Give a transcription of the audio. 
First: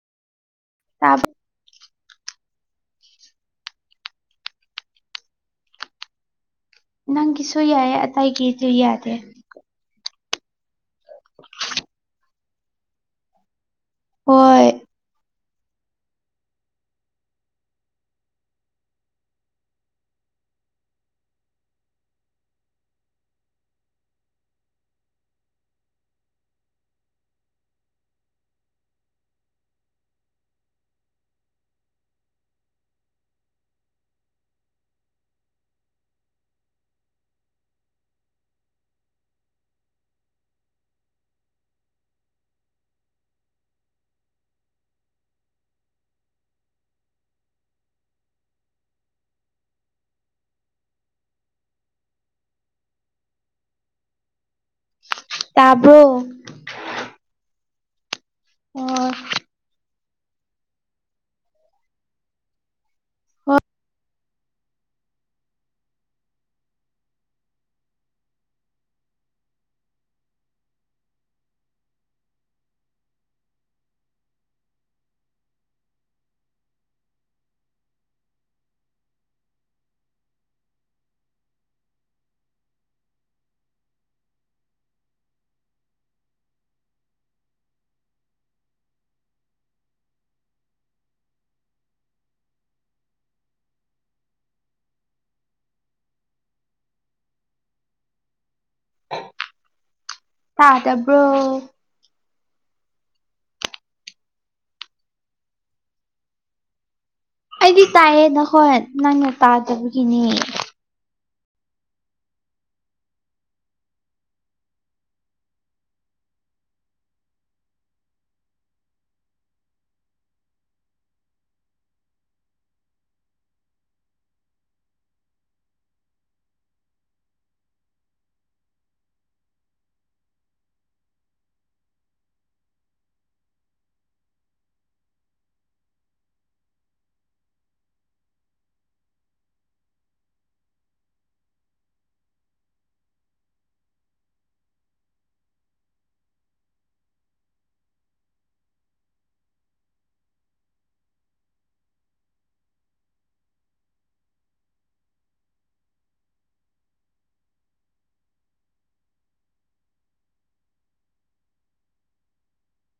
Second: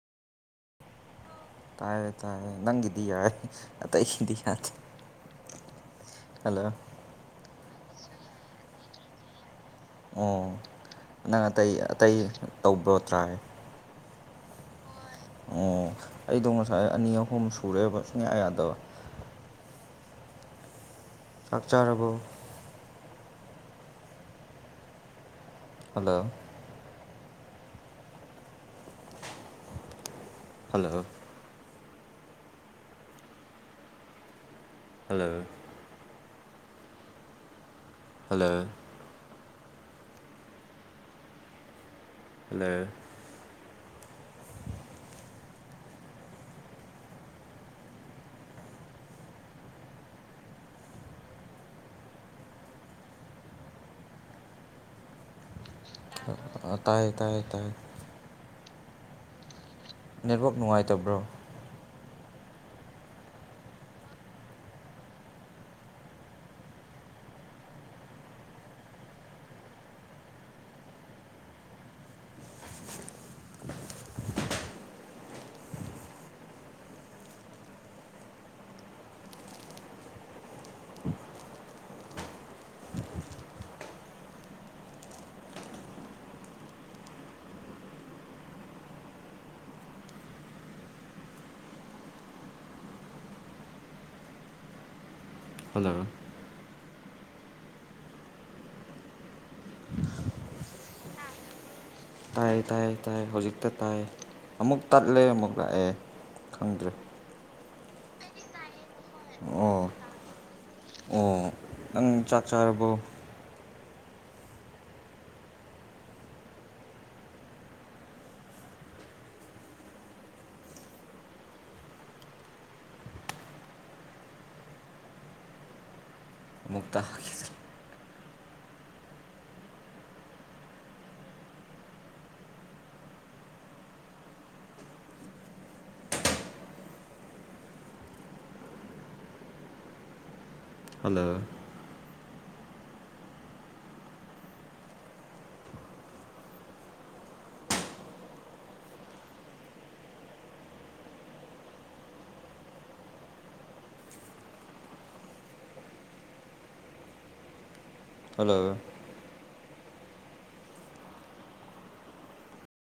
[unintelligible] ꯇꯥꯏꯌꯦ ꯇꯥꯏꯌꯦ ꯅꯪꯒꯤꯗꯤ ꯌꯥꯔ ꯑꯇꯩꯒꯤꯗꯤ ꯌꯥꯗꯦ ꯍꯜꯂꯣ ꯅꯪꯒꯤꯁꯨ ꯌꯥꯏꯌꯦ ꯑꯇꯩꯒꯤꯁꯨ ꯌꯥꯗꯦ ꯑꯣ ꯅꯪ ꯑꯇꯩ ꯑꯇꯩ ꯇꯧꯕ꯭ꯔꯣ ꯇ꯭ꯔꯥꯏ ꯍꯣꯏ ꯑꯣ ꯑꯩꯗꯣ ꯉꯁꯥꯏ ꯑꯅꯤ ꯑꯍꯨꯝ ꯁꯨꯔꯦꯕ ꯁꯨꯡꯌꯥ ꯌꯥꯗꯕ ꯆꯥꯛ ꯆꯥꯔꯕꯣ hello hello hello hello hello ꯇꯥꯕ꯭ꯔꯣ ꯑ ꯇꯥꯏꯌꯦ ꯇꯥꯥꯏꯌꯦ ꯇꯥꯏꯌꯦ ꯑꯣꯝ ꯅꯦꯠꯋꯥꯛ ꯅꯨꯡꯉꯥꯏꯇꯕ꯭ꯔꯣ ꯍꯣ [unintelligible] [inaudible] ꯍꯜꯂꯣ ꯇꯥꯗꯕ꯭ꯔꯣ? ꯇꯥꯏ ꯇꯥꯏ ꯇꯥꯏ ꯍꯧꯖꯤꯛꯇ ꯇꯥꯏ ꯑꯃꯨꯛ ꯇꯠꯂꯦ ꯑꯃꯨꯛ ꯂꯥꯛꯑꯦ ꯈꯪꯗ꯭ꯔꯦ꯫ ꯑꯩꯗꯤ ꯇꯥꯌꯦ ꯅꯍꯣꯟ ꯅꯪꯅ ꯑꯣ ꯇꯥꯗꯕꯒꯤꯅꯤ꯫ ꯑꯣ ꯎꯝ ꯆꯥꯛ ꯆꯥꯔꯕꯣ? ꯑꯃꯨꯛꯇ ꯍꯜꯂꯣ ꯍꯜꯂꯣ